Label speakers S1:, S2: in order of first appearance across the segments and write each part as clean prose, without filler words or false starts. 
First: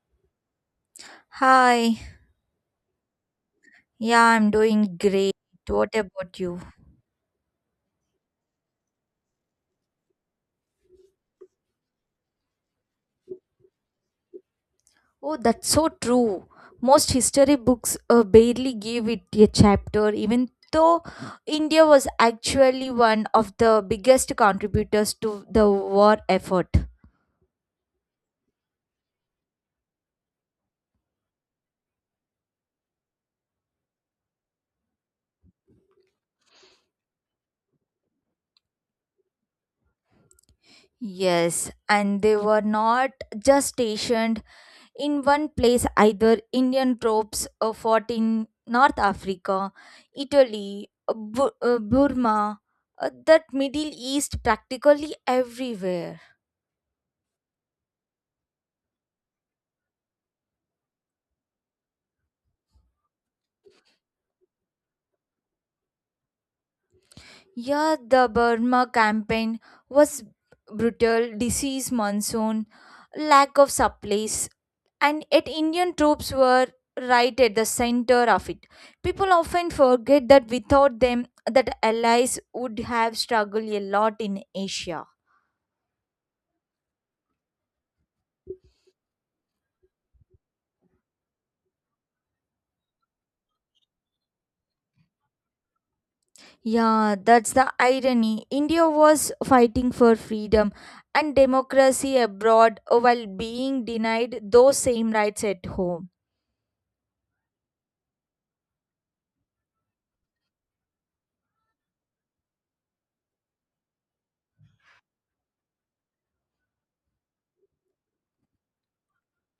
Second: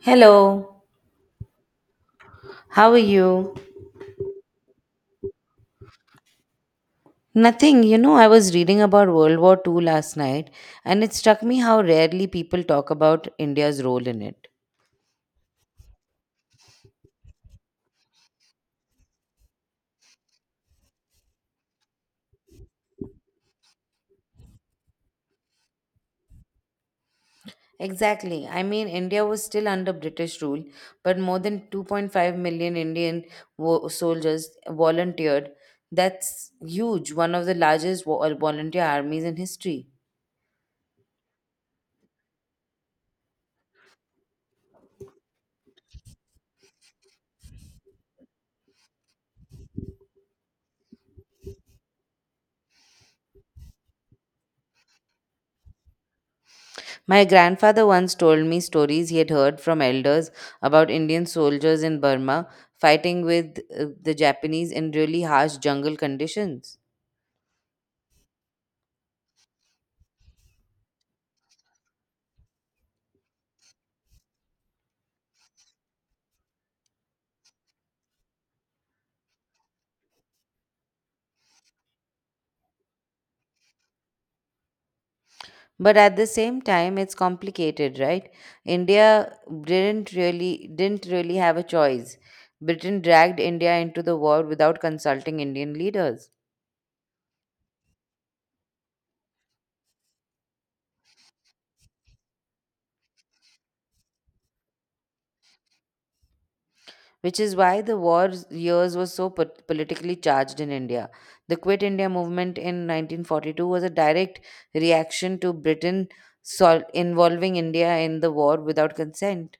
S1: Hello,
S2: Hi,
S1: how are you?
S2: yeah, I'm doing great. What about you?
S1: Nothing, I was reading about World War Two last night, and it struck me how rarely people talk about India's role in it.
S2: Oh, that's so true. Most history books barely give it a chapter, even though India was actually one of the biggest contributors to the war effort.
S1: Exactly. I mean, India was still under British rule, but more than 2.5 million Indian soldiers volunteered. That's huge, one of the largest volunteer armies in history.
S2: Yes, and they were not just stationed, in one place either. Indian troops fought in North Africa, Italy, Burma, that Middle East practically everywhere.
S1: My grandfather once told me stories he had heard from elders about Indian soldiers in Burma fighting with the Japanese in really harsh jungle conditions.
S2: Yeah, the Burma campaign was brutal, disease monsoon, lack of supplies, and yet Indian troops were right at the center of it. People often forget that without them, that allies would have struggled a lot in Asia.
S1: But at the same time, it's complicated, right? India didn't really have a choice. Britain dragged India into the war without consulting Indian leaders,
S2: Yeah, that's the irony. India was fighting for freedom and democracy abroad while being denied those same rights at home.
S1: which is why the war years were so politically charged in India. The Quit India movement in 1942 was a direct reaction to Britain involving India in the war without consent.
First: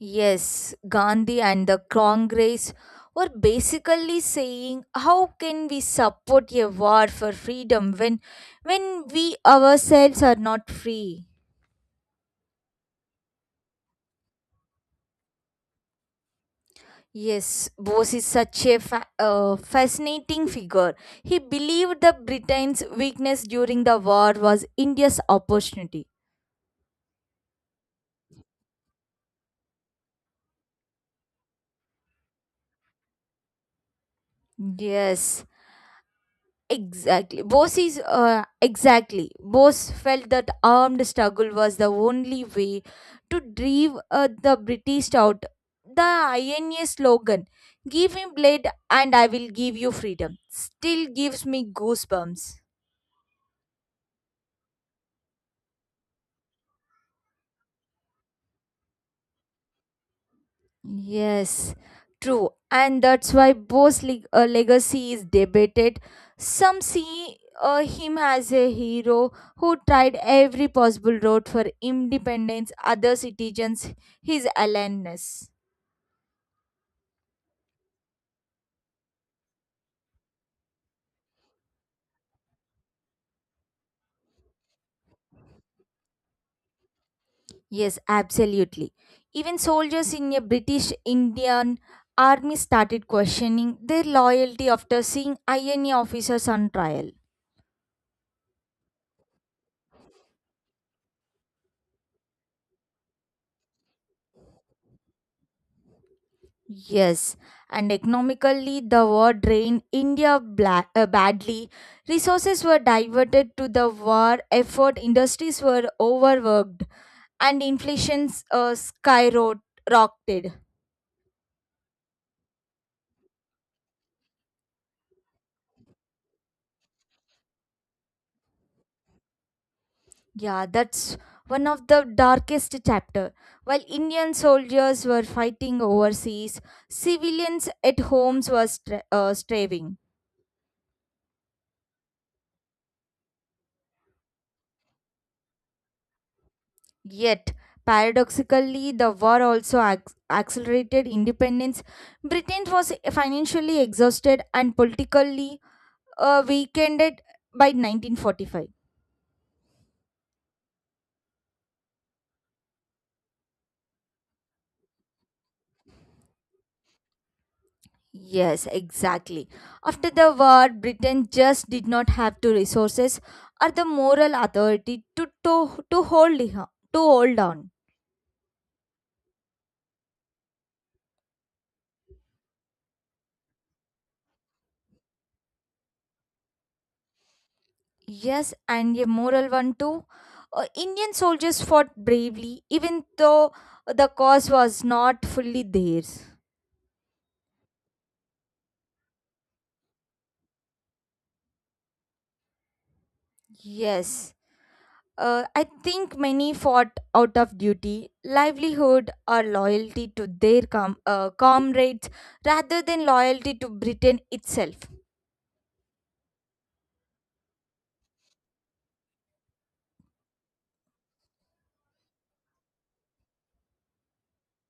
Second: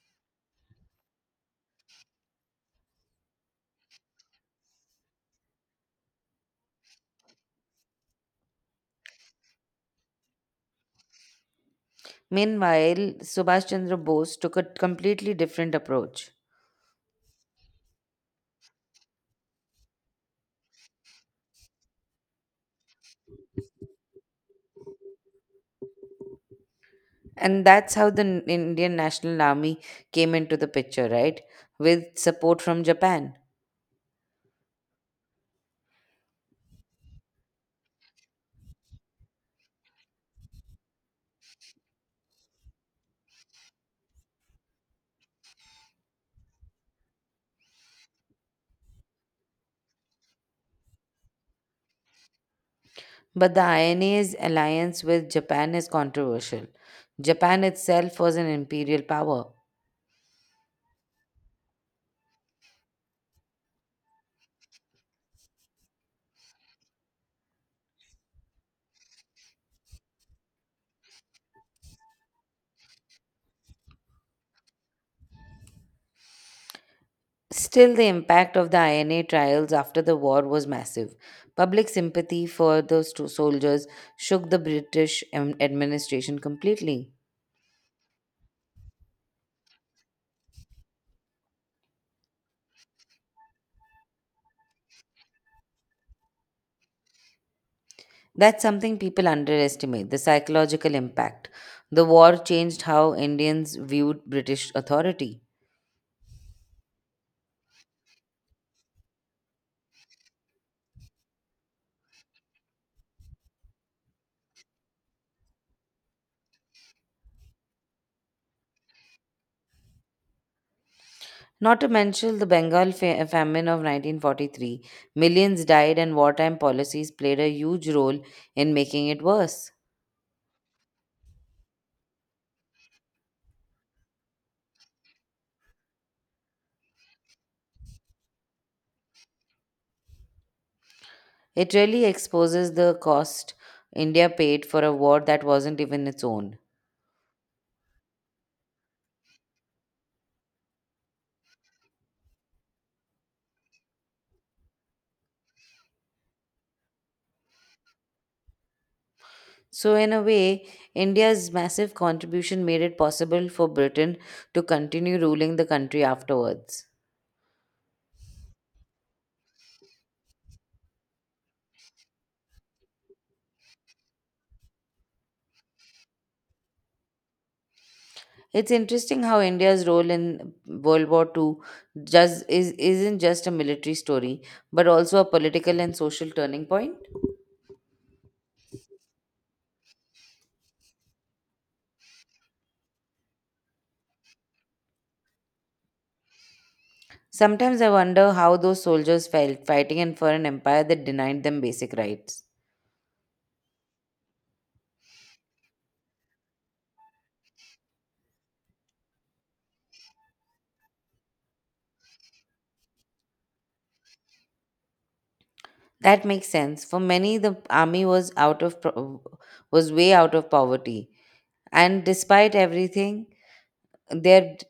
S2: Yes, Gandhi and the Congress were basically saying how can we support a war for freedom when we ourselves are not free?
S1: Meanwhile, Subhash Chandra Bose took a completely different approach.
S2: Yes, Bose is such a fascinating figure. He believed that Britain's weakness during the war was India's opportunity.
S1: And that's how the Indian National Army came into the picture, right? With support from Japan.
S2: Yes, exactly. Bose is Exactly. Bose felt that armed struggle was the only way to drive the British out. The INA slogan, "Give me blood, and I will give you freedom," still gives me goosebumps.
S1: But the INA's alliance with Japan is controversial. Japan itself was an imperial power.
S2: Yes, true. And that's why Bose's legacy is debated. Some see him as a hero who tried every possible road for independence, other citizens, his aloneness.
S1: Still, the impact of the INA trials after the war was massive. Public sympathy for the soldiers shook the British administration completely.
S2: Yes, absolutely. Even soldiers in a British Indian army started questioning their loyalty after seeing INA officers on trial.
S1: That's something people underestimate: the psychological impact. The war changed how Indians viewed British authority.
S2: Yes, and economically, the war drained India badly. Resources were diverted to the war effort, industries were overworked, and inflation's skyrocketed.
S1: Not to mention the Bengal famine of 1943. Millions died, and wartime policies played a huge role in making it worse.
S2: Yeah, that's one of the darkest chapter. While Indian soldiers were fighting overseas, civilians at homes were striving.
S1: It really exposes the cost India paid for a war that wasn't even its own.
S2: Yet, paradoxically, the war also accelerated independence. Britain was financially exhausted and politically weakened by 1945.
S1: So, in a way, India's massive contribution made it possible for Britain to continue ruling the country afterwards.
S2: Yes, exactly. After the war, Britain just did not have the resources or the moral authority to hold on.
S1: It's interesting how India's role in World War II just isn't just a military story, but also a political and social turning point.
S2: Yes, and a moral one too. Indian soldiers fought bravely, even though the cause was not fully theirs.
S1: Sometimes I wonder how those soldiers felt fighting in for an empire that denied them basic rights.
S2: Yes. I think many fought out of duty, livelihood, or loyalty to their comrades rather than loyalty to Britain itself.
S1: That makes sense. For many, the army was out of was way out of poverty, and despite everything, their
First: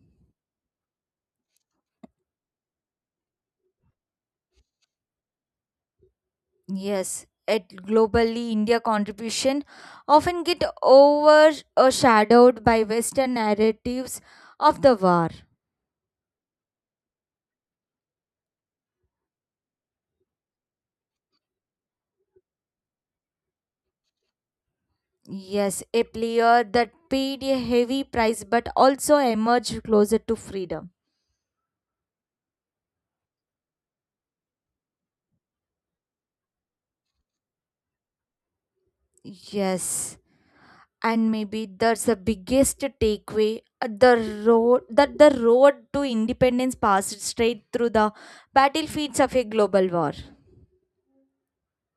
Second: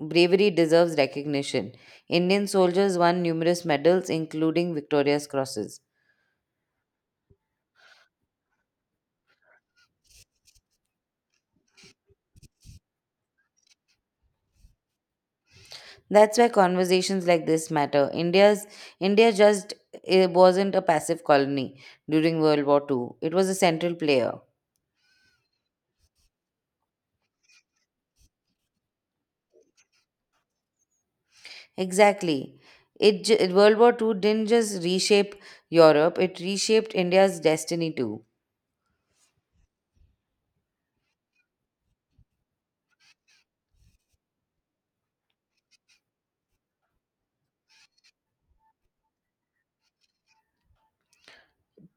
S1: bravery deserves recognition. Indian soldiers won numerous medals, including Victoria's crosses.
S2: Yes, at globally, India contribution often get overshadowed by Western narratives of the war.
S1: That's why conversations like this matter. India just, it wasn't a passive colony during World War Two. It was a central player.
S2: Yes, a player that paid a heavy price but also emerged closer to freedom.
S1: Exactly. World War 2 didn't just reshape Europe; it reshaped India's destiny too.
S2: Yes. And maybe that's the biggest takeaway, the road that the road to independence passed straight through the battlefields of a global war.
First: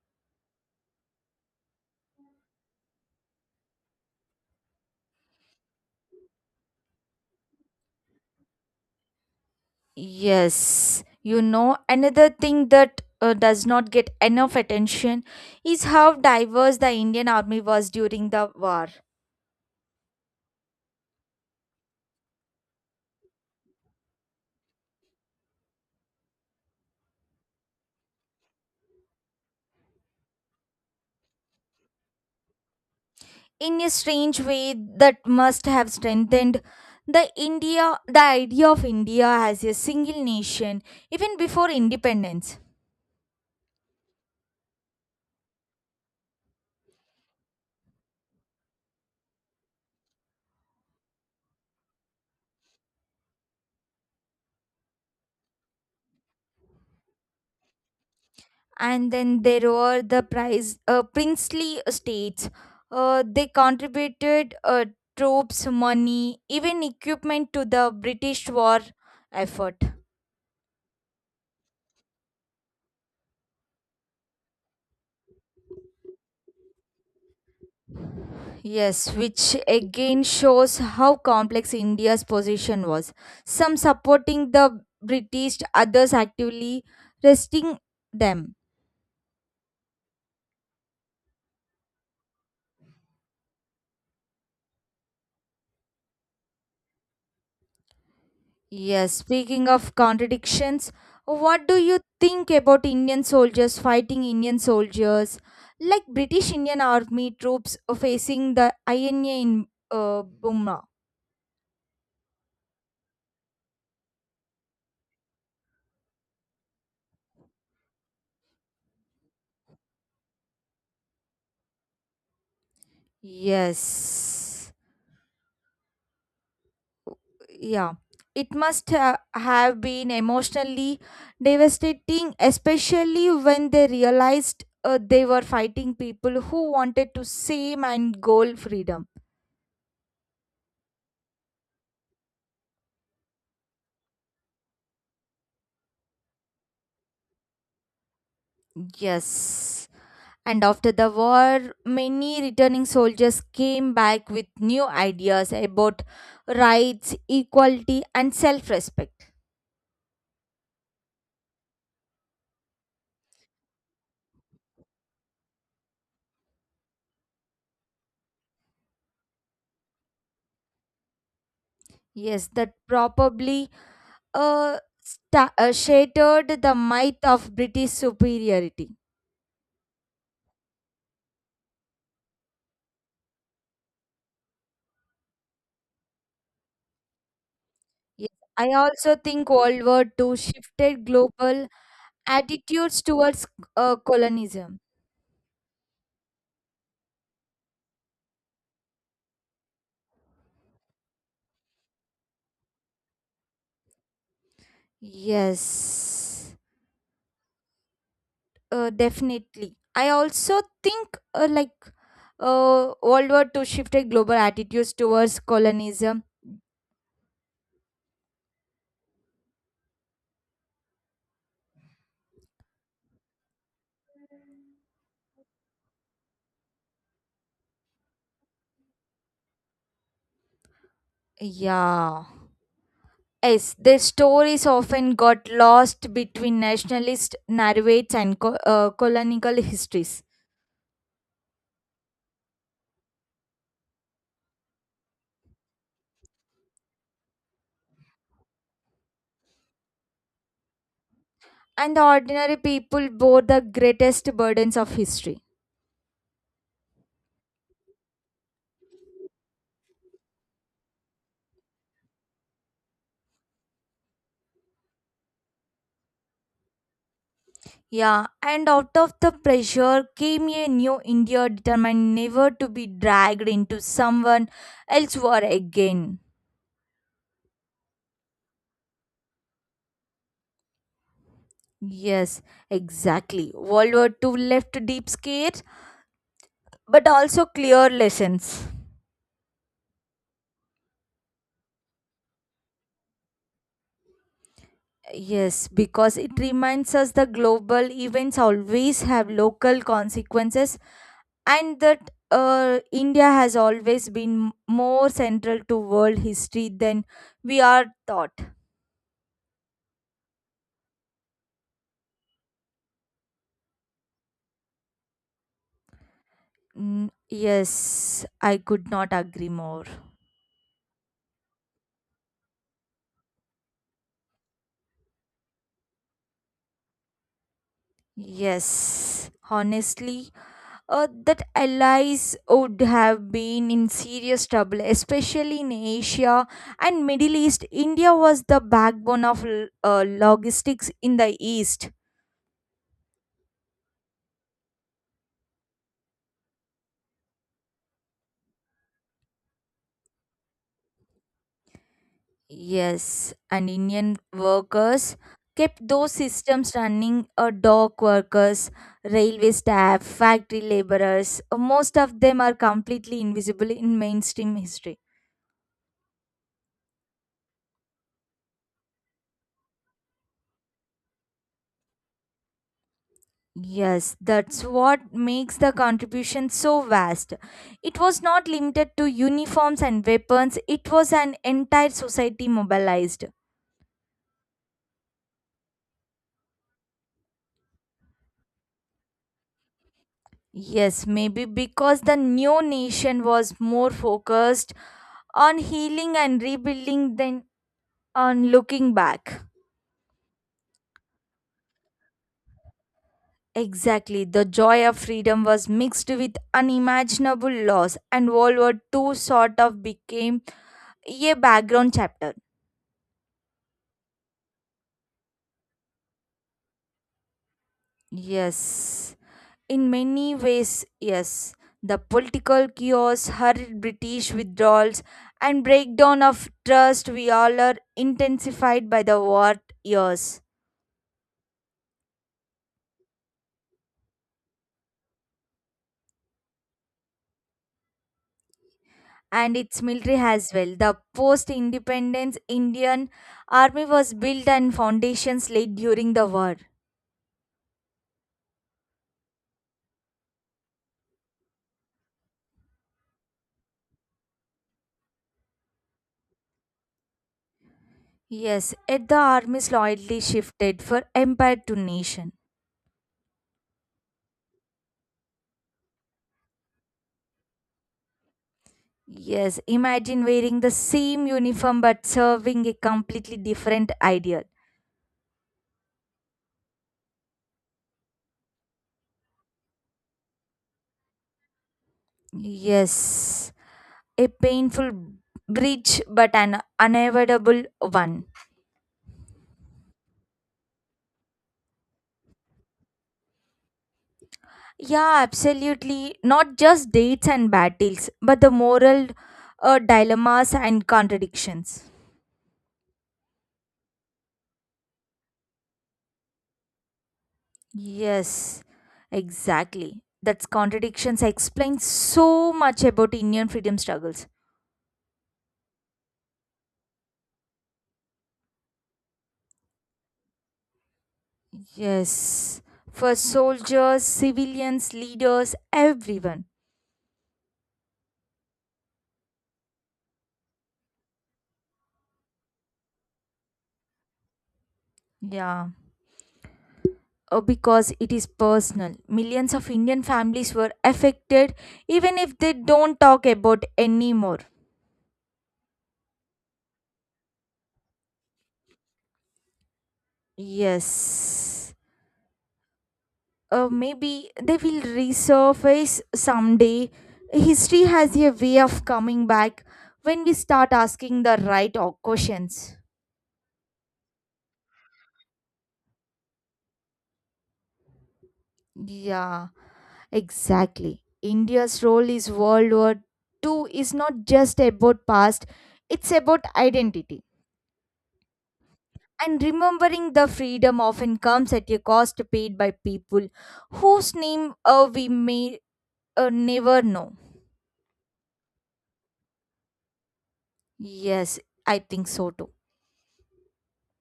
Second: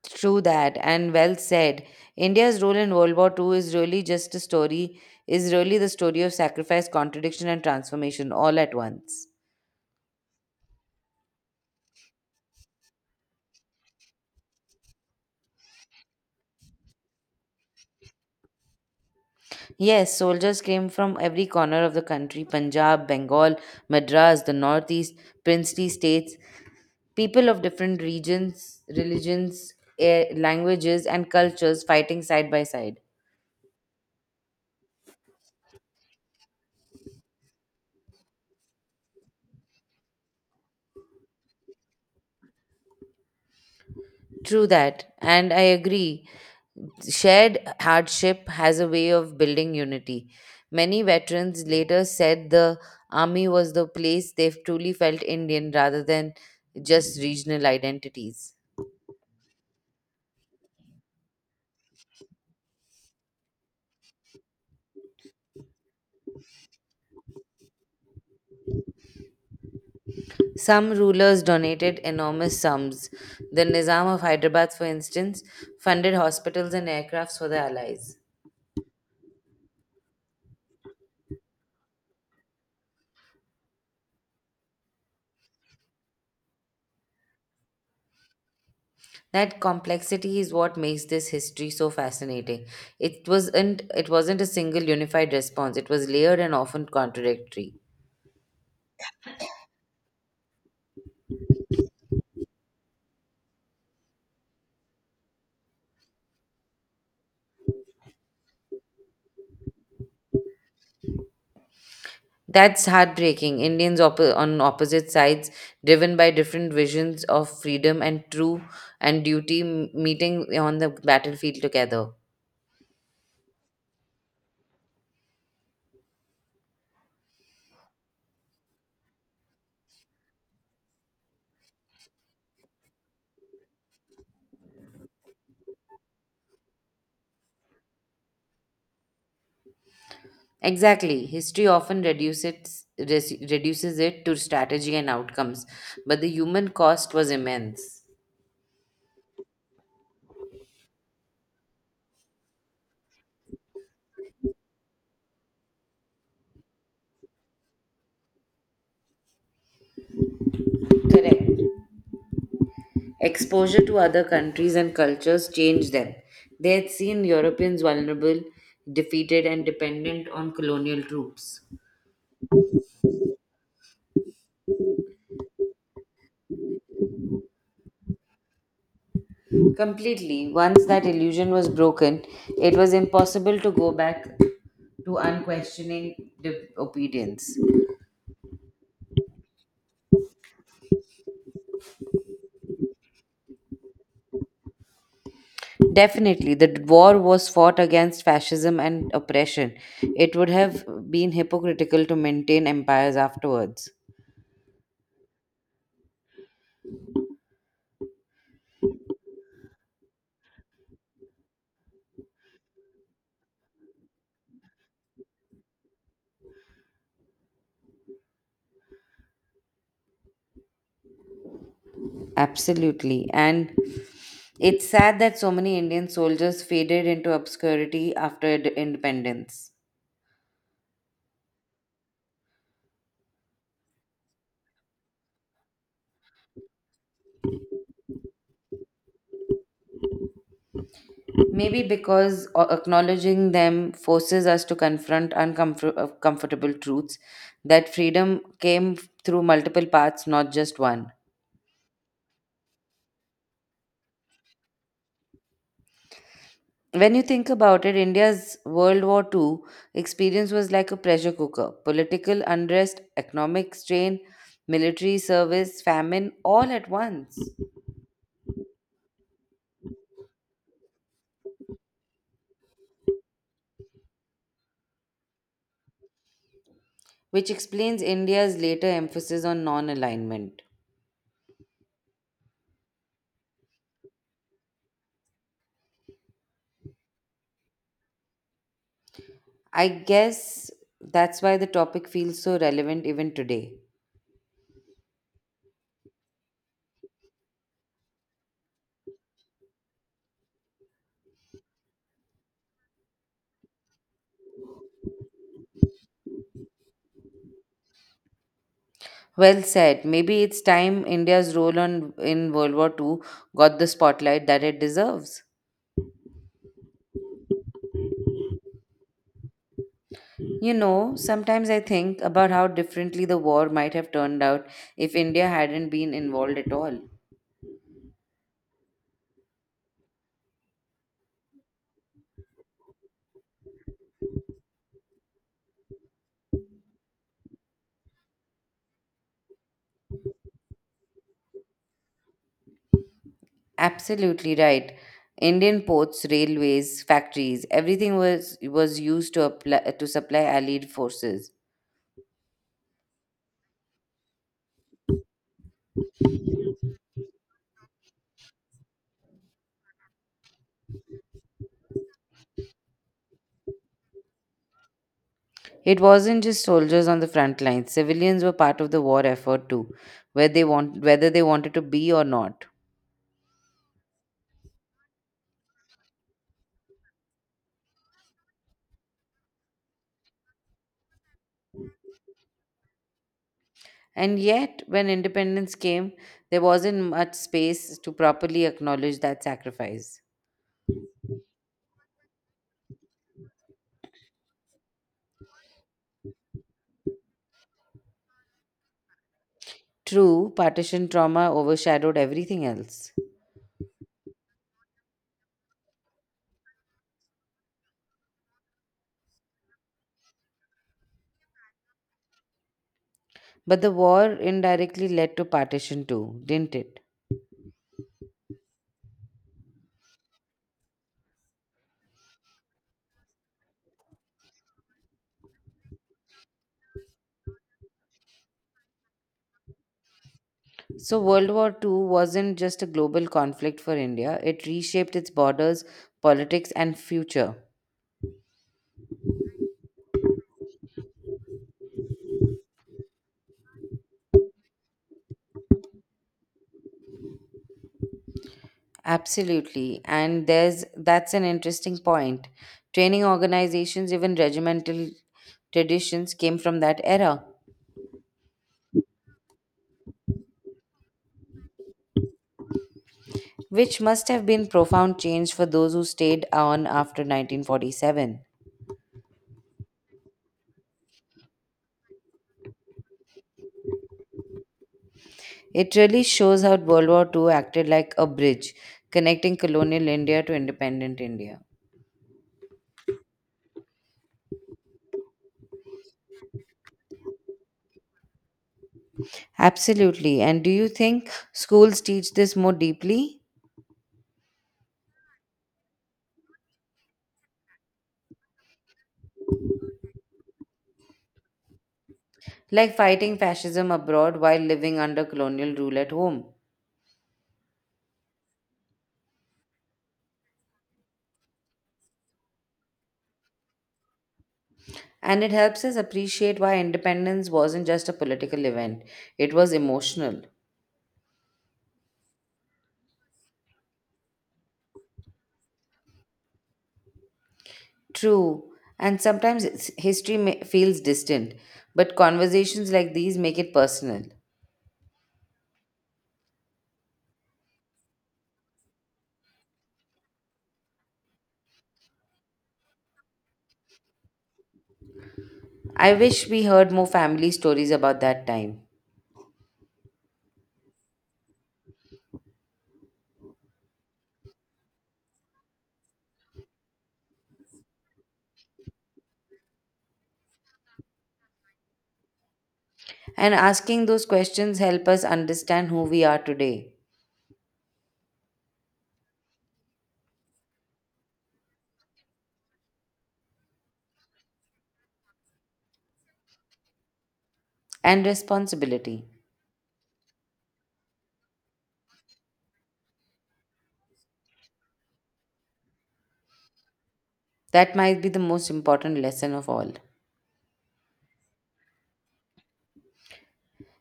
S1: True that, and well said. India's role in World War Two is really just a story, is really the story of sacrifice, contradiction, and transformation all at once.
S2: Yes, another thing that does not get enough attention is how diverse the Indian army was during the war.
S1: Yes, soldiers came from every corner of the country: Punjab, Bengal, Madras, the Northeast, princely states, people of different regions, religions, languages, and cultures fighting side by side.
S2: In a strange way that must have strengthened the idea of India as a single nation even before independence.
S1: True that, and I agree. Shared hardship has a way of building unity. Many veterans later said the army was the place they truly felt Indian rather than just regional identities.
S2: And then there were the prize princely estates. They contributed troops, money, even equipment to the British war effort.
S1: Some rulers donated enormous sums. The Nizam of Hyderabad, for instance, funded hospitals and aircrafts for the Allies.
S2: Yes, which again shows how complex India's position was. Some supporting the British, others actively resisting them.
S1: That complexity is what makes this history so fascinating. It wasn't a single unified response. It was layered and often contradictory.
S2: Yes, speaking of contradictions, what do you think about Indian soldiers fighting Indian soldiers? Like British Indian Army troops facing the INA in Burma.
S1: That's heartbreaking. Indians on opposite sides, driven by different visions of freedom and true and duty, meeting on the battlefield together.
S2: Yes. Yeah. It must have been emotionally devastating, especially when they realized they were fighting people who wanted to same and goal freedom.
S1: Exactly. History often reduces it to strategy and outcomes, but the human cost was immense.
S2: Yes. And after the war, many returning soldiers came back with new ideas about rights, equality, and self respect.
S1: Correct. Exposure to other countries and cultures changed them. They had seen Europeans vulnerable, defeated, and dependent on colonial troops.
S2: Yes, that probably uh, sta shattered the myth of British superiority.
S1: Completely. Once that illusion was broken, it was impossible to go back to unquestioning obedience.
S2: Yes, I also think World War II shifted global attitudes towards colonialism.
S1: Definitely, the war was fought against fascism and oppression. It would have been hypocritical to maintain empires afterwards.
S2: Yes. Definitely, I also think like uh, World War II shifted global attitudes towards colonialism.
S1: Absolutely. And it's sad that so many Indian soldiers faded into obscurity after independence.
S2: Yeah, yes, their stories often got lost between nationalist narratives and colonial histories.
S1: Maybe because acknowledging them forces us to confront uncomfortable truths, that freedom came through multiple paths, not just one.
S2: And the ordinary people bore the greatest burdens of history.
S1: When you think about it, India's World War Two experience was like a pressure cooker: political unrest, economic strain, military service, famine, all at once,
S2: Yeah, and out of the pressure came a new India determined never to be dragged into someone else's war again.
S1: which explains India's later emphasis on non alignment.
S2: Yes, exactly. World War II left deep scares, but also clear lessons.
S1: I guess that's why the topic feels so relevant even today.
S2: Yes, because it reminds us the global events always have local consequences and that India has always been more central to world history than we are thought.
S1: Well said. Maybe it's time India's role in World War Two got the spotlight that it deserves.
S2: Mm, yes, I could not agree more.
S1: You know, sometimes I think about how differently the war might have turned out if India hadn't been involved at all.
S2: Yes, honestly, that allies would have been in serious trouble, especially in Asia and Middle East. India was the backbone of logistics in the East.
S1: Absolutely right. Indian ports, railways, factories, everything was used to apply, to supply allied forces.
S2: Yes, and Indian workers kept those systems running. Dock workers, railway staff, factory laborers. Most of them are completely invisible in mainstream history.
S1: It wasn't just soldiers on the front lines. Civilians were part of the war effort too, whether they want whether they wanted to be or not.
S2: Yes, that's what makes the contribution so vast. It was not limited to uniforms and weapons, it was an entire society mobilized.
S1: And yet, when independence came, there wasn't much space to properly acknowledge that sacrifice.
S2: Yes, maybe because the new nation was more focused on healing and rebuilding than on looking back.
S1: True, partition trauma overshadowed everything else.
S2: Exactly, the joy of freedom was mixed with unimaginable loss, and World War II sort of became a background chapter.
S1: But the war indirectly led to partition too, didn't it?
S2: Yes. In many ways, yes. The political chaos, hurried British withdrawals, and breakdown of trust we all are intensified by the war years.
S1: So, World War 2 wasn't just a global conflict for India, it reshaped its borders, politics, and future.
S2: And its military as well. The post-independence Indian army was built and foundations laid during the war.
S1: Absolutely. And there's That's an interesting point. Training organizations, even regimental traditions, came from that era,
S2: Yes, yet the army's loyalty shifted for empire to nation.
S1: which must have been profound change for those who stayed on after 1947.
S2: Yes, imagine wearing the same uniform but serving a completely different ideal.
S1: It really shows how World War II acted like a bridge connecting colonial India to independent India.
S2: Yes, a painful bridge but an unavoidable one.
S1: Absolutely. And do you think schools teach this more deeply?
S2: Yeah, absolutely, not just dates and battles but the moral dilemmas and contradictions.
S1: Like fighting fascism abroad while living under colonial rule at home.
S2: Yes, exactly, that's contradictions explain so much about Indian freedom struggles.
S1: And it helps us appreciate why independence wasn't just a political event, it was emotional.
S2: Yes, for soldiers, civilians, leaders, everyone.
S1: True, and sometimes history feels distant, but conversations like these make it personal.
S2: Yeah, because it is personal. Millions of Indian families were affected, even if they don't talk about anymore.
S1: I wish we heard more family stories about that time.
S2: Yes, maybe they will resurface someday. History has a way of coming back when we start asking the right questions.
S1: And asking those questions help us understand who we are today,
S2: Yeah, exactly. India's role is World War II is not just about past; it's about identity.
S1: and responsibility.
S2: And remembering the freedom often comes at a cost paid by people whose name we may never know.
S1: That might be the most important lesson of all.
S2: Yes, I think so too.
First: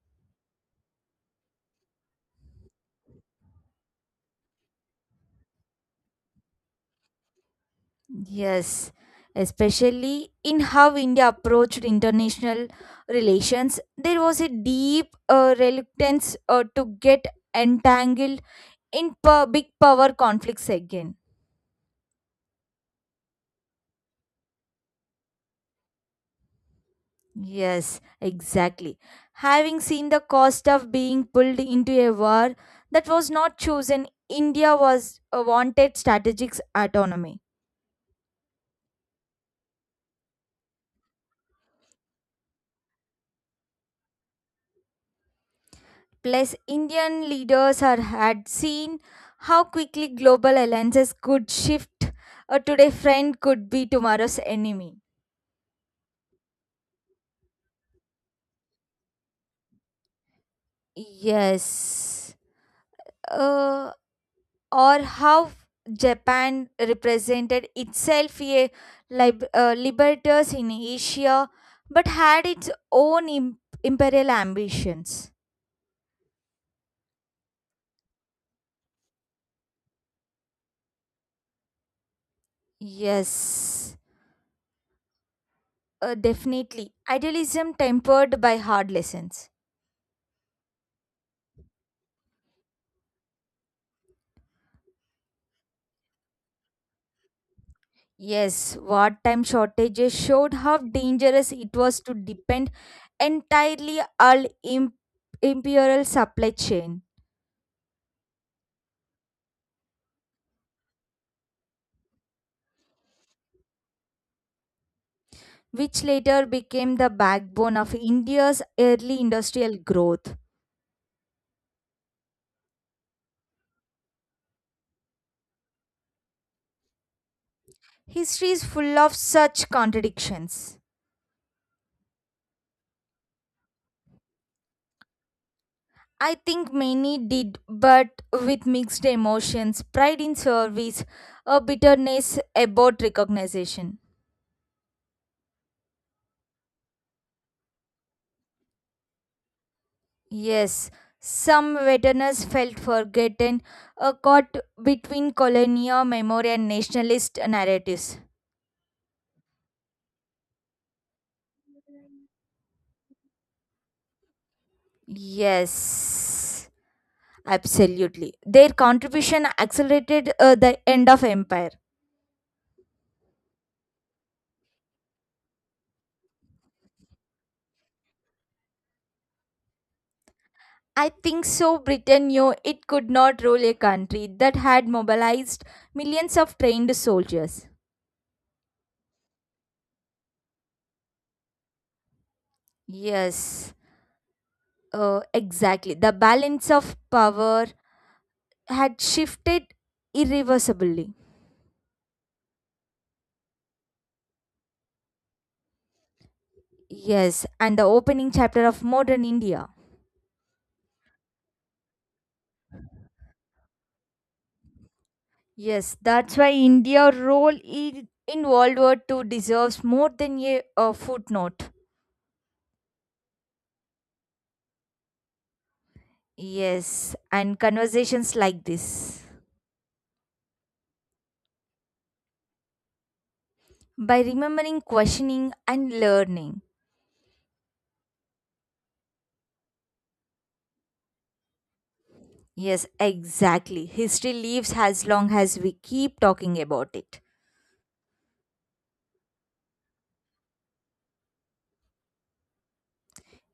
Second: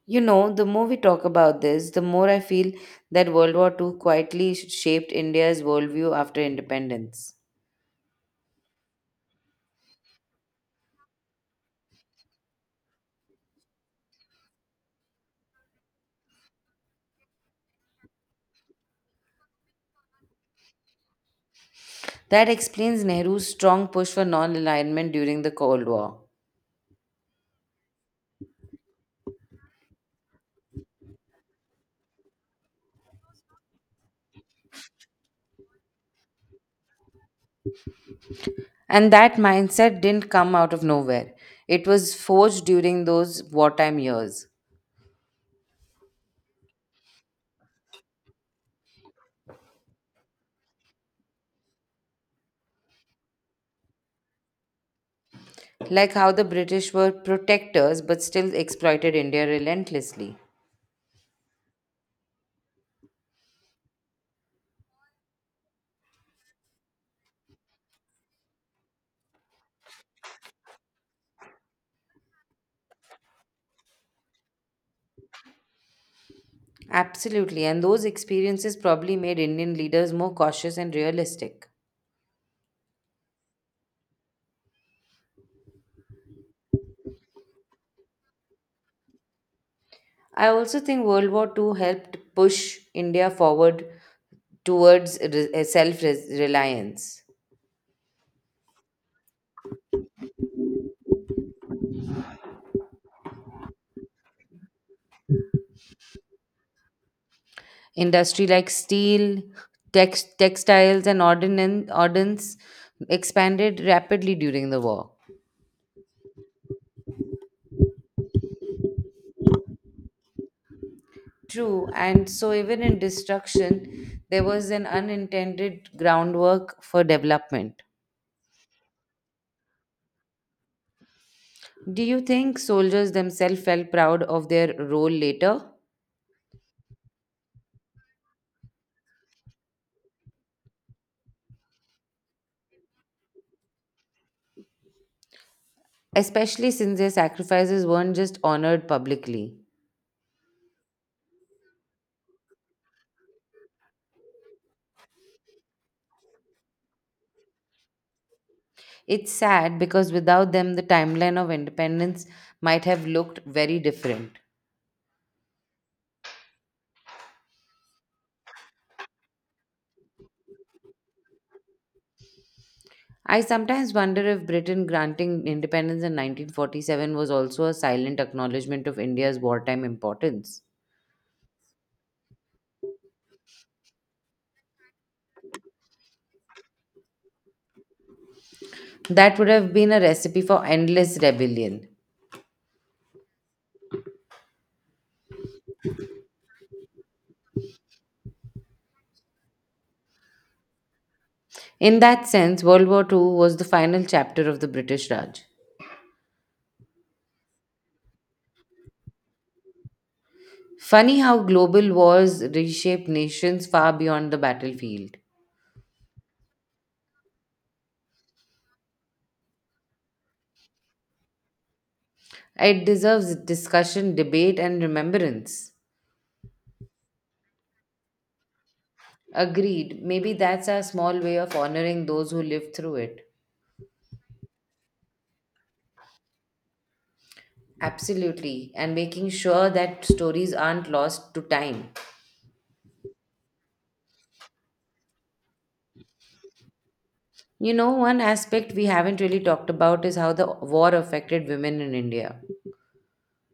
S1: You know, the more we talk about this, the more I feel that World War Two quietly shaped India's worldview after independence.
S2: Yes, especially in how India approached international relations, there was a deep reluctance to get entangled in big power conflicts again.
S1: That explains Nehru's strong push for non alignment during the Cold War.
S2: Yes, exactly. Having seen the cost of being pulled into a war that was not chosen, India was wanted strategic autonomy.
S1: And that mindset didn't come out of nowhere. It was forged during those wartime years,
S2: Plus, Indian leaders had seen how quickly global alliances could shift. A today friend could be tomorrow's enemy.
S1: like how the British were protectors but still exploited India relentlessly.
S2: Yes. Uh, or how Japan represented itself a liberators in Asia but had its own imperial ambitions.
S1: Absolutely, and those experiences probably made Indian leaders more cautious and realistic.
S2: Yes, definitely. Idealism tempered by hard lessons.
S1: I also think World War Two helped push India forward towards self reliance.
S2: Yes, wartime shortages showed how dangerous it was to depend entirely on imperial supply chain,
S1: Industry like steel, textiles, and ordnance expanded rapidly during the war.
S2: which later became the backbone of India's early industrial growth.
S1: True, and so even in destruction, there was an unintended groundwork for development.
S2: History is full of such contradictions.
S1: Do you think soldiers themselves felt proud of their role later?
S2: I think many did, but with mixed emotions pride in service, a bitterness about recognition.
S1: Especially since their sacrifices weren't just honored publicly.
S2: Yes, some veterans felt forgotten, caught between colonial memory and nationalist narratives.
S1: It's sad because without them, the timeline of independence might have looked very different.
S2: Yes, absolutely. Their contribution accelerated the end of empire.
S1: I sometimes wonder if Britain granting independence in 1947 was also a silent acknowledgement of India's wartime importance.
S2: I think so. Britain knew it could not rule a country that had mobilized millions of trained soldiers.
S1: That would have been a recipe for endless rebellion.
S2: Yes, exactly. The balance of power had shifted irreversibly.
S1: In that sense, World War II was the final chapter of the British Raj.
S2: Yes, and the opening chapter of modern India.
S1: Funny how global wars reshape nations far beyond the battlefield.
S2: Yes, that's why India's role in World War II deserves more than a footnote.
S1: It deserves discussion, debate, and remembrance.
S2: Yes, and conversations like this.
S1: Agreed. Maybe that's our small way of honoring those who lived through it.
S2: By remembering, questioning, and learning.
S1: Absolutely, and making sure that stories aren't lost to time.
S2: Yes, exactly. History lives as long as we keep talking about it.
S1: You know, one aspect we haven't really talked about is how the war affected women in India.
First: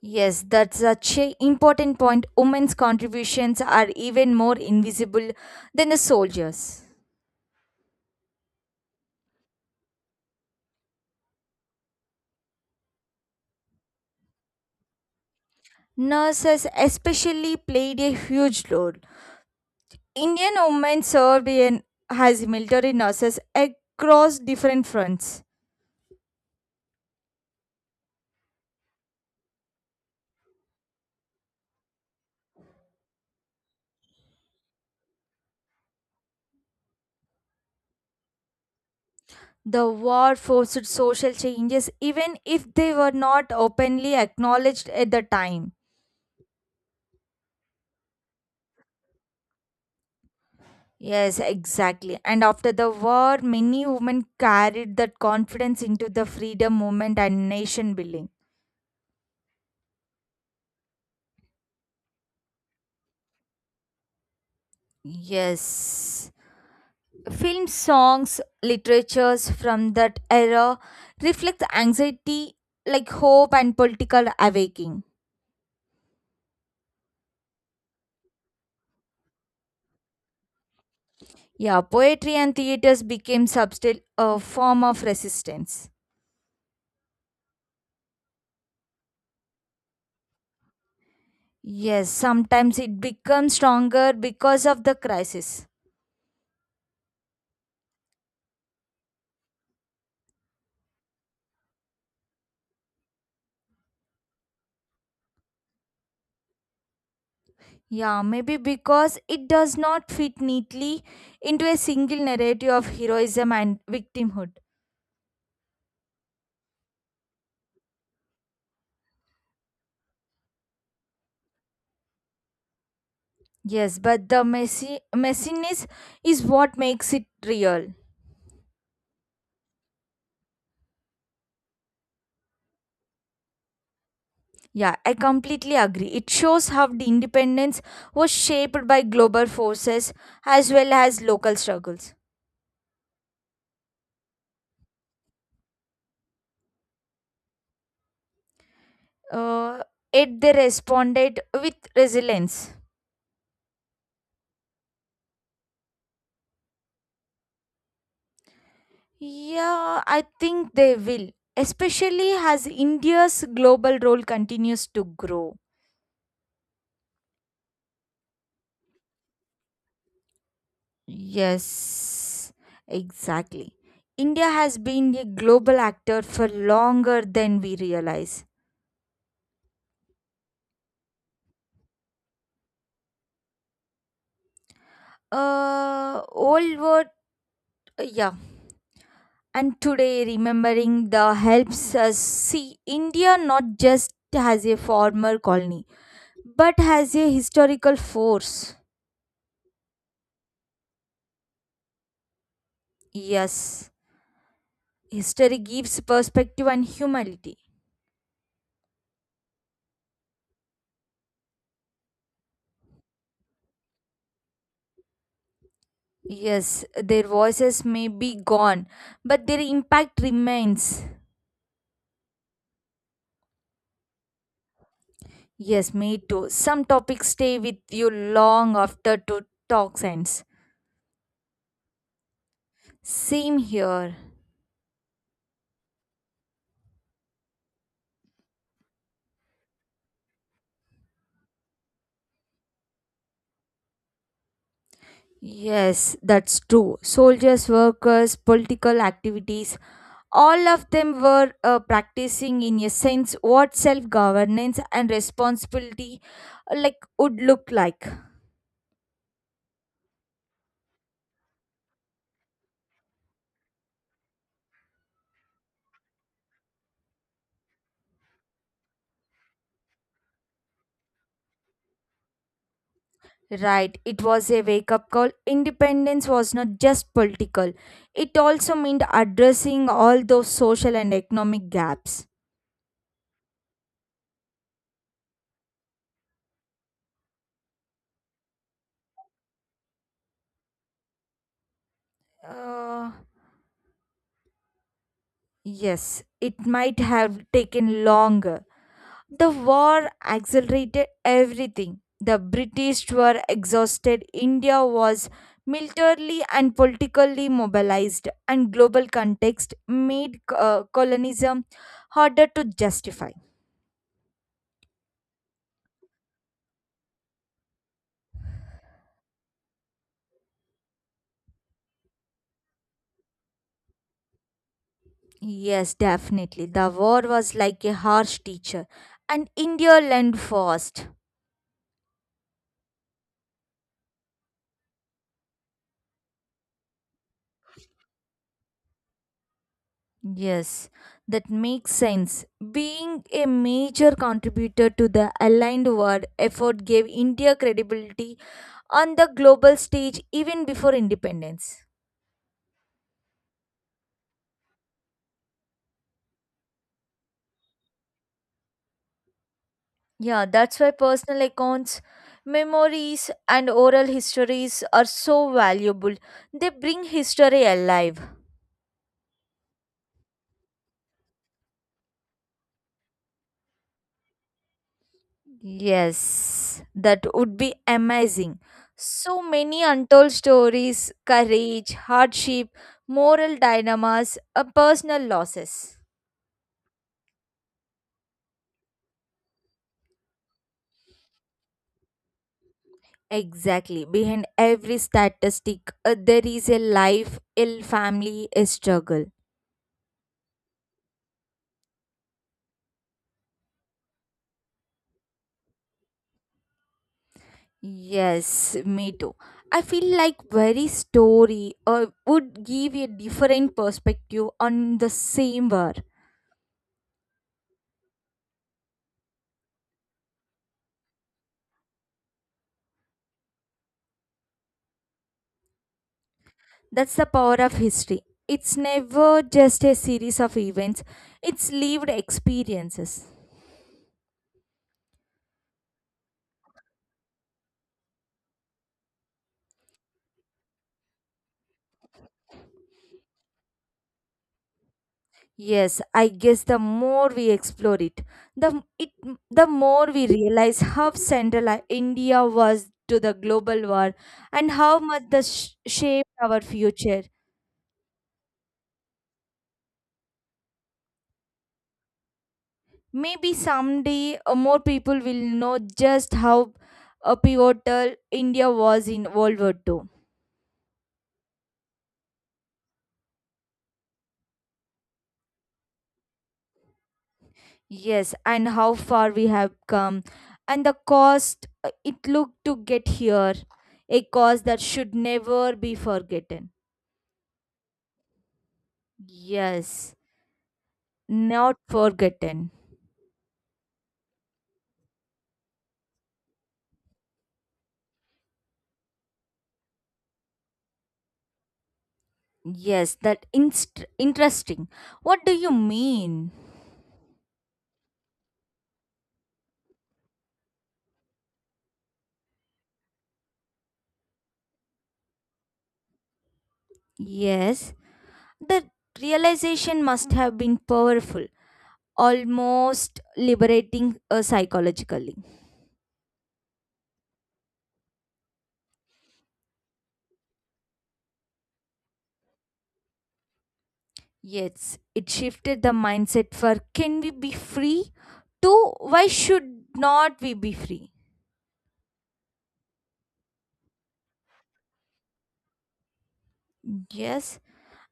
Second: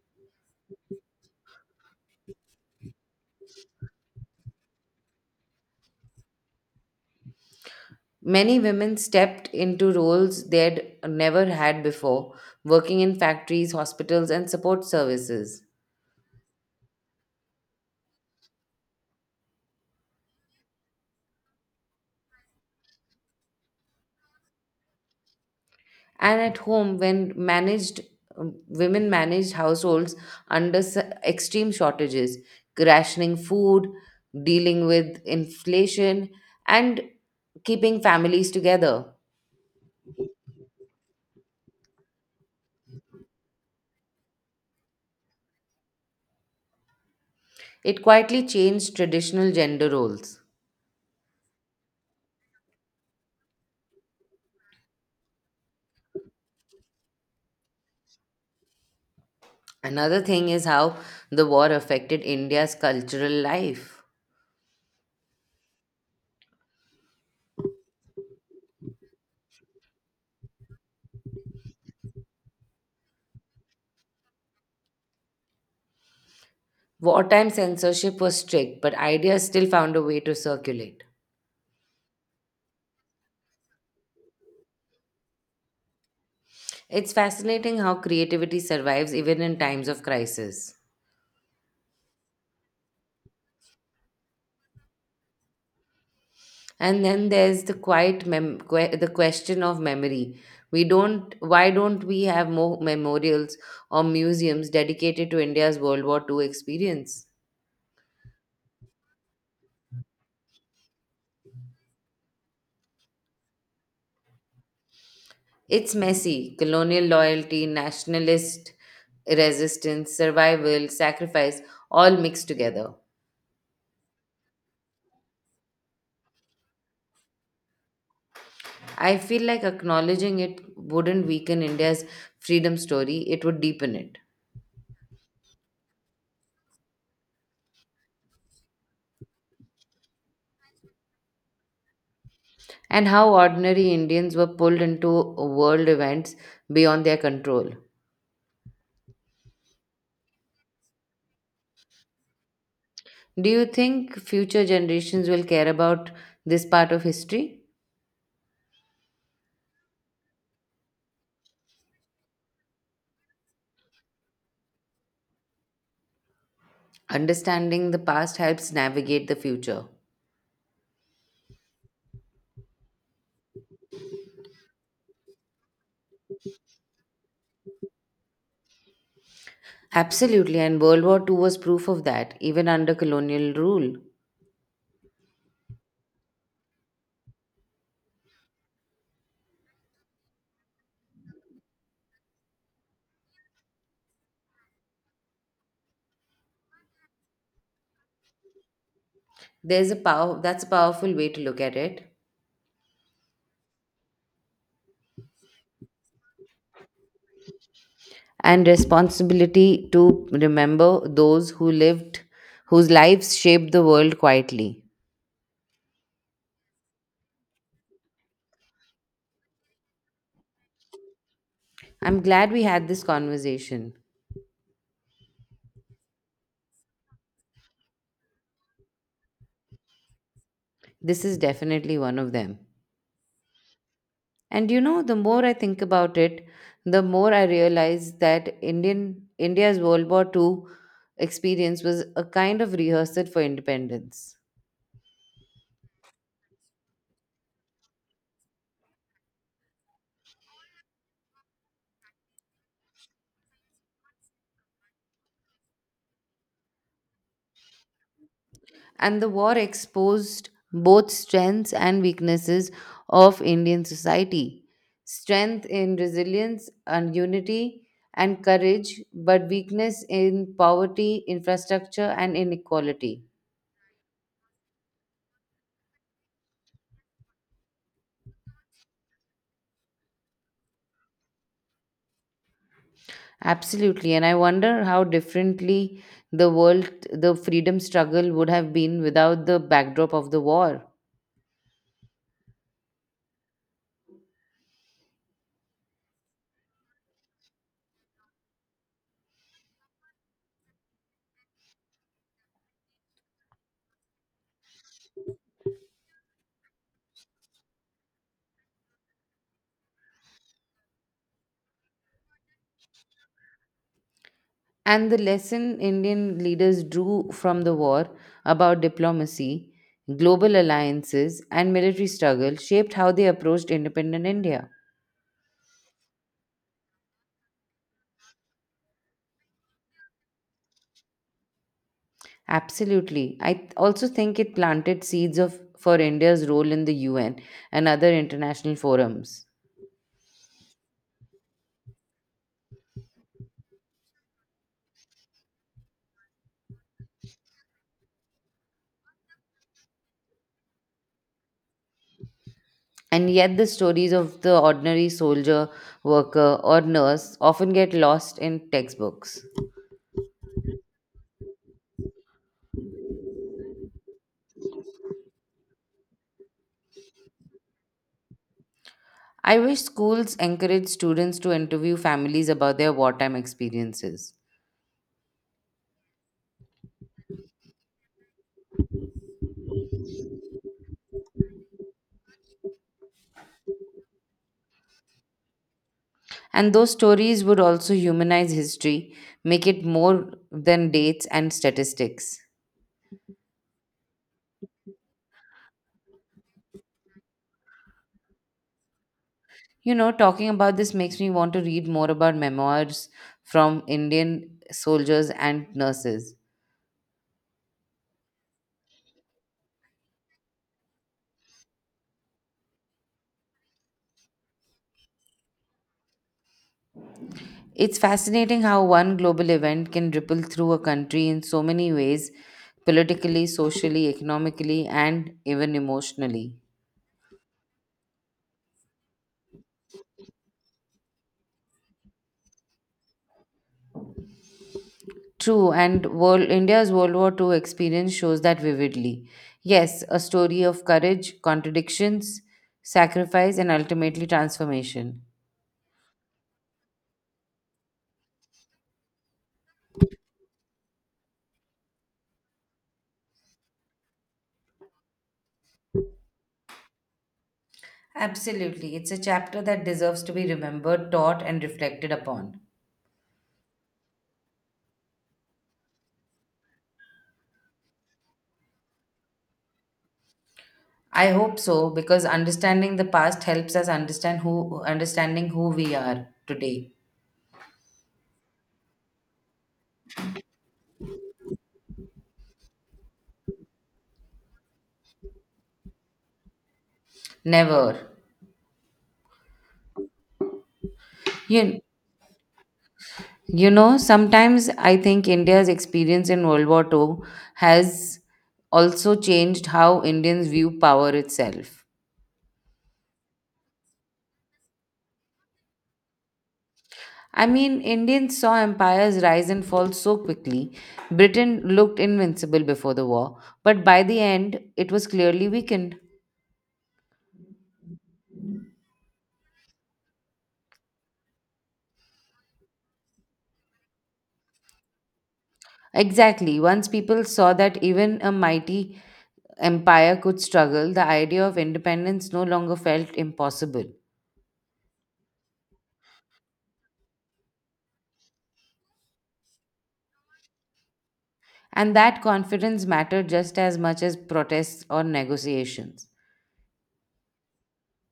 S2: Yes, that's such an important point. Women's contributions are even more invisible than the soldiers.
S1: Many women stepped into roles they'd never had before, working in factories, hospitals, and support services.
S2: Nurses, especially, played a huge role. Indian women served as military nurses across different fronts.
S1: And at home, when managed women managed households under extreme shortages, rationing food, dealing with inflation, and keeping families together.
S2: The war forced social changes, even if they were not openly acknowledged at the time.
S1: It quietly changed traditional gender roles.
S2: Yes, exactly. And after the war, many women carried that confidence into the freedom movement and nation building.
S1: Another thing is how the war affected india's cultural life.
S2: Yes. Film songs, literatures from that era reflect anxiety, like hope and political awakening.
S1: Wartime censorship was strict, but ideas still found a way to circulate.
S2: Yeah, poetry and theaters became substill a form of resistance.
S1: It's fascinating how creativity survives even in times of crisis.
S2: Yes, sometimes it becomes stronger because of the crisis.
S1: And then there's the quiet the question of memory. We don't Why don't we have more memorials or museums dedicated to India's World War Two experience?
S2: Yeah, maybe because it does not fit neatly into a single narrative of heroism and victimhood.
S1: It's messy. Colonial loyalty, nationalist resistance, survival, sacrifice, all mixed together.
S2: Yes, but the messy messiness is what makes it real.
S1: I feel like acknowledging it wouldn't weaken India's freedom story, it would deepen it.
S2: Yeah, I completely agree. It shows how the independence was shaped by global forces as well as local struggles.
S1: And how ordinary Indians were pulled into world events beyond their control.
S2: Uh, Yet they responded with resilience.
S1: Do you think future generations will care about this part of history?
S2: Yeah, I think they will, especially as India's global role continues to grow.
S1: Understanding the past helps navigate the future.
S2: Yes, exactly. India has been a global actor for longer than we realize.
S1: Absolutely, and World War II was proof of that, even under colonial rule.
S2: Old word, yeah. And today, remembering the helps us see India not just as a former colony, but as a historical force.
S1: There's a power That's a powerful way to look at it.
S2: Yes, history gives perspective and humanity.
S1: And responsibility to remember those who lived whose lives shaped the world quietly.
S2: Yes, their voices may be gone, but their impact remains.
S1: I'm glad we had this conversation.
S2: Yes, me too. Some topics stay with you long after to talk ends.
S1: This is definitely one of them.
S2: Same here.
S1: And you know, the more I think about it, the more I realize that Indian India's World War Two experience was a kind of rehearsal for independence.
S2: Yes, that's true. Soldiers, workers, political activities, all of them were practicing in a sense what self governance and responsibility like would look like.
S1: And the war exposed both strengths and weaknesses of Indian society. Strength in resilience and unity and courage, but weakness in poverty, infrastructure, and inequality.
S2: Right, it was a wake up call. Independence was not just political, it also meant addressing all those social and economic gaps.
S1: Absolutely. And I wonder how differently the freedom struggle would have been without the backdrop of the war.
S2: Uh, Yes, it might have taken longer. The war accelerated everything. The British were exhausted, India was militarily and politically mobilized, and global context made colonialism harder to justify.
S1: And the lesson Indian leaders drew from the war about diplomacy, global alliances, and military struggle shaped how they approached independent India.
S2: Yes, definitely. The war was like a harsh teacher, and India learned fast.
S1: Absolutely. I also think it planted seeds of for India's role in the UN and other international forums.
S2: Yes, that makes sense. Being a major contributor to the aligned world effort gave India credibility on the global stage even before independence.
S1: And yet, the stories of the ordinary soldier, worker, or nurse often get lost in textbooks.
S2: Yeah, that's why personal accounts, memories, and oral histories are so valuable. They bring history alive.
S1: I wish schools encourage students to interview families about their wartime experiences.
S2: Yes, that would be amazing. So many untold stories, courage, hardship, moral dilemmas, personal losses.
S1: And those stories would also humanize history, make it more than dates and statistics.
S2: Exactly. Behind every statistic, there is a life, a family, a struggle.
S1: You know, talking about this makes me want to read more about memoirs from Indian soldiers and nurses.
S2: Yes, me too. I feel like very story would give a different perspective on the same war.
S1: It's fascinating how one global event can ripple through a country in so many ways: politically, socially, economically, and even emotionally.
S2: That's the power of history. It's never just a series of events, it's lived experiences.
S1: India's World War II experience shows that vividly. Yes, a story of courage, contradictions, sacrifice, and ultimately transformation.
S2: Yes, I guess the more we explore it, the it the more we realize how central India was to the global war and how much shaped our future.
S1: Absolutely. It's a chapter that deserves to be remembered, taught, and reflected upon.
S2: Maybe someday more people will know just how pivotal India was in World War II.
S1: I hope so, because understanding the past helps us understand who we are today.
S2: Yes, and how far we have come, and the cost it looked to get here, a cost that should never be forgotten.
S1: Never.
S2: Yes, not
S1: You,
S2: forgotten.
S1: you know, sometimes I think India's experience in World War Two has also changed how Indians view power itself.
S2: Yes, that interesting. What do you mean?
S1: I mean, Indians saw empires rise and fall so quickly. Britain looked invincible before the war, but by the end, it was clearly weakened.
S2: Yes, the realization must have been powerful, almost liberating psychologically.
S1: Exactly. Once people saw that even a mighty empire could struggle, the idea of independence no longer felt impossible.
S2: Yes, it shifted the mindset for can we be free to why should not we be free?
S1: And that confidence mattered just as much as protests or negotiations.
S2: Yes,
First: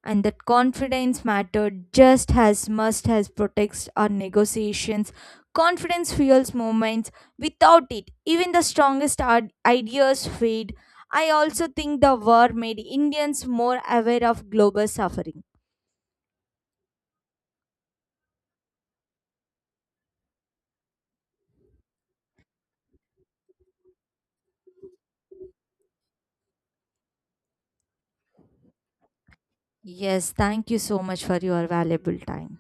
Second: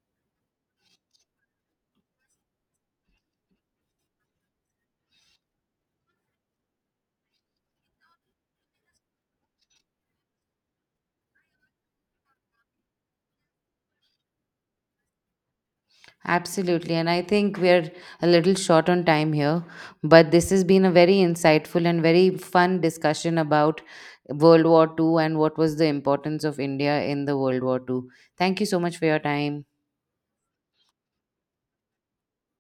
S2: and that confidence mattered just as much as protects our negotiations. Confidence fuels movements. Without it, even the strongest ideas fade. I also think the war made Indians more aware of global suffering.
S1: Absolutely. And I think we're a little short on time here, but this has been a very insightful and very fun discussion about World War Two and what was the importance of India in the World War Two. Thank you so much for your time.
S2: Yes, thank you so much for your valuable time.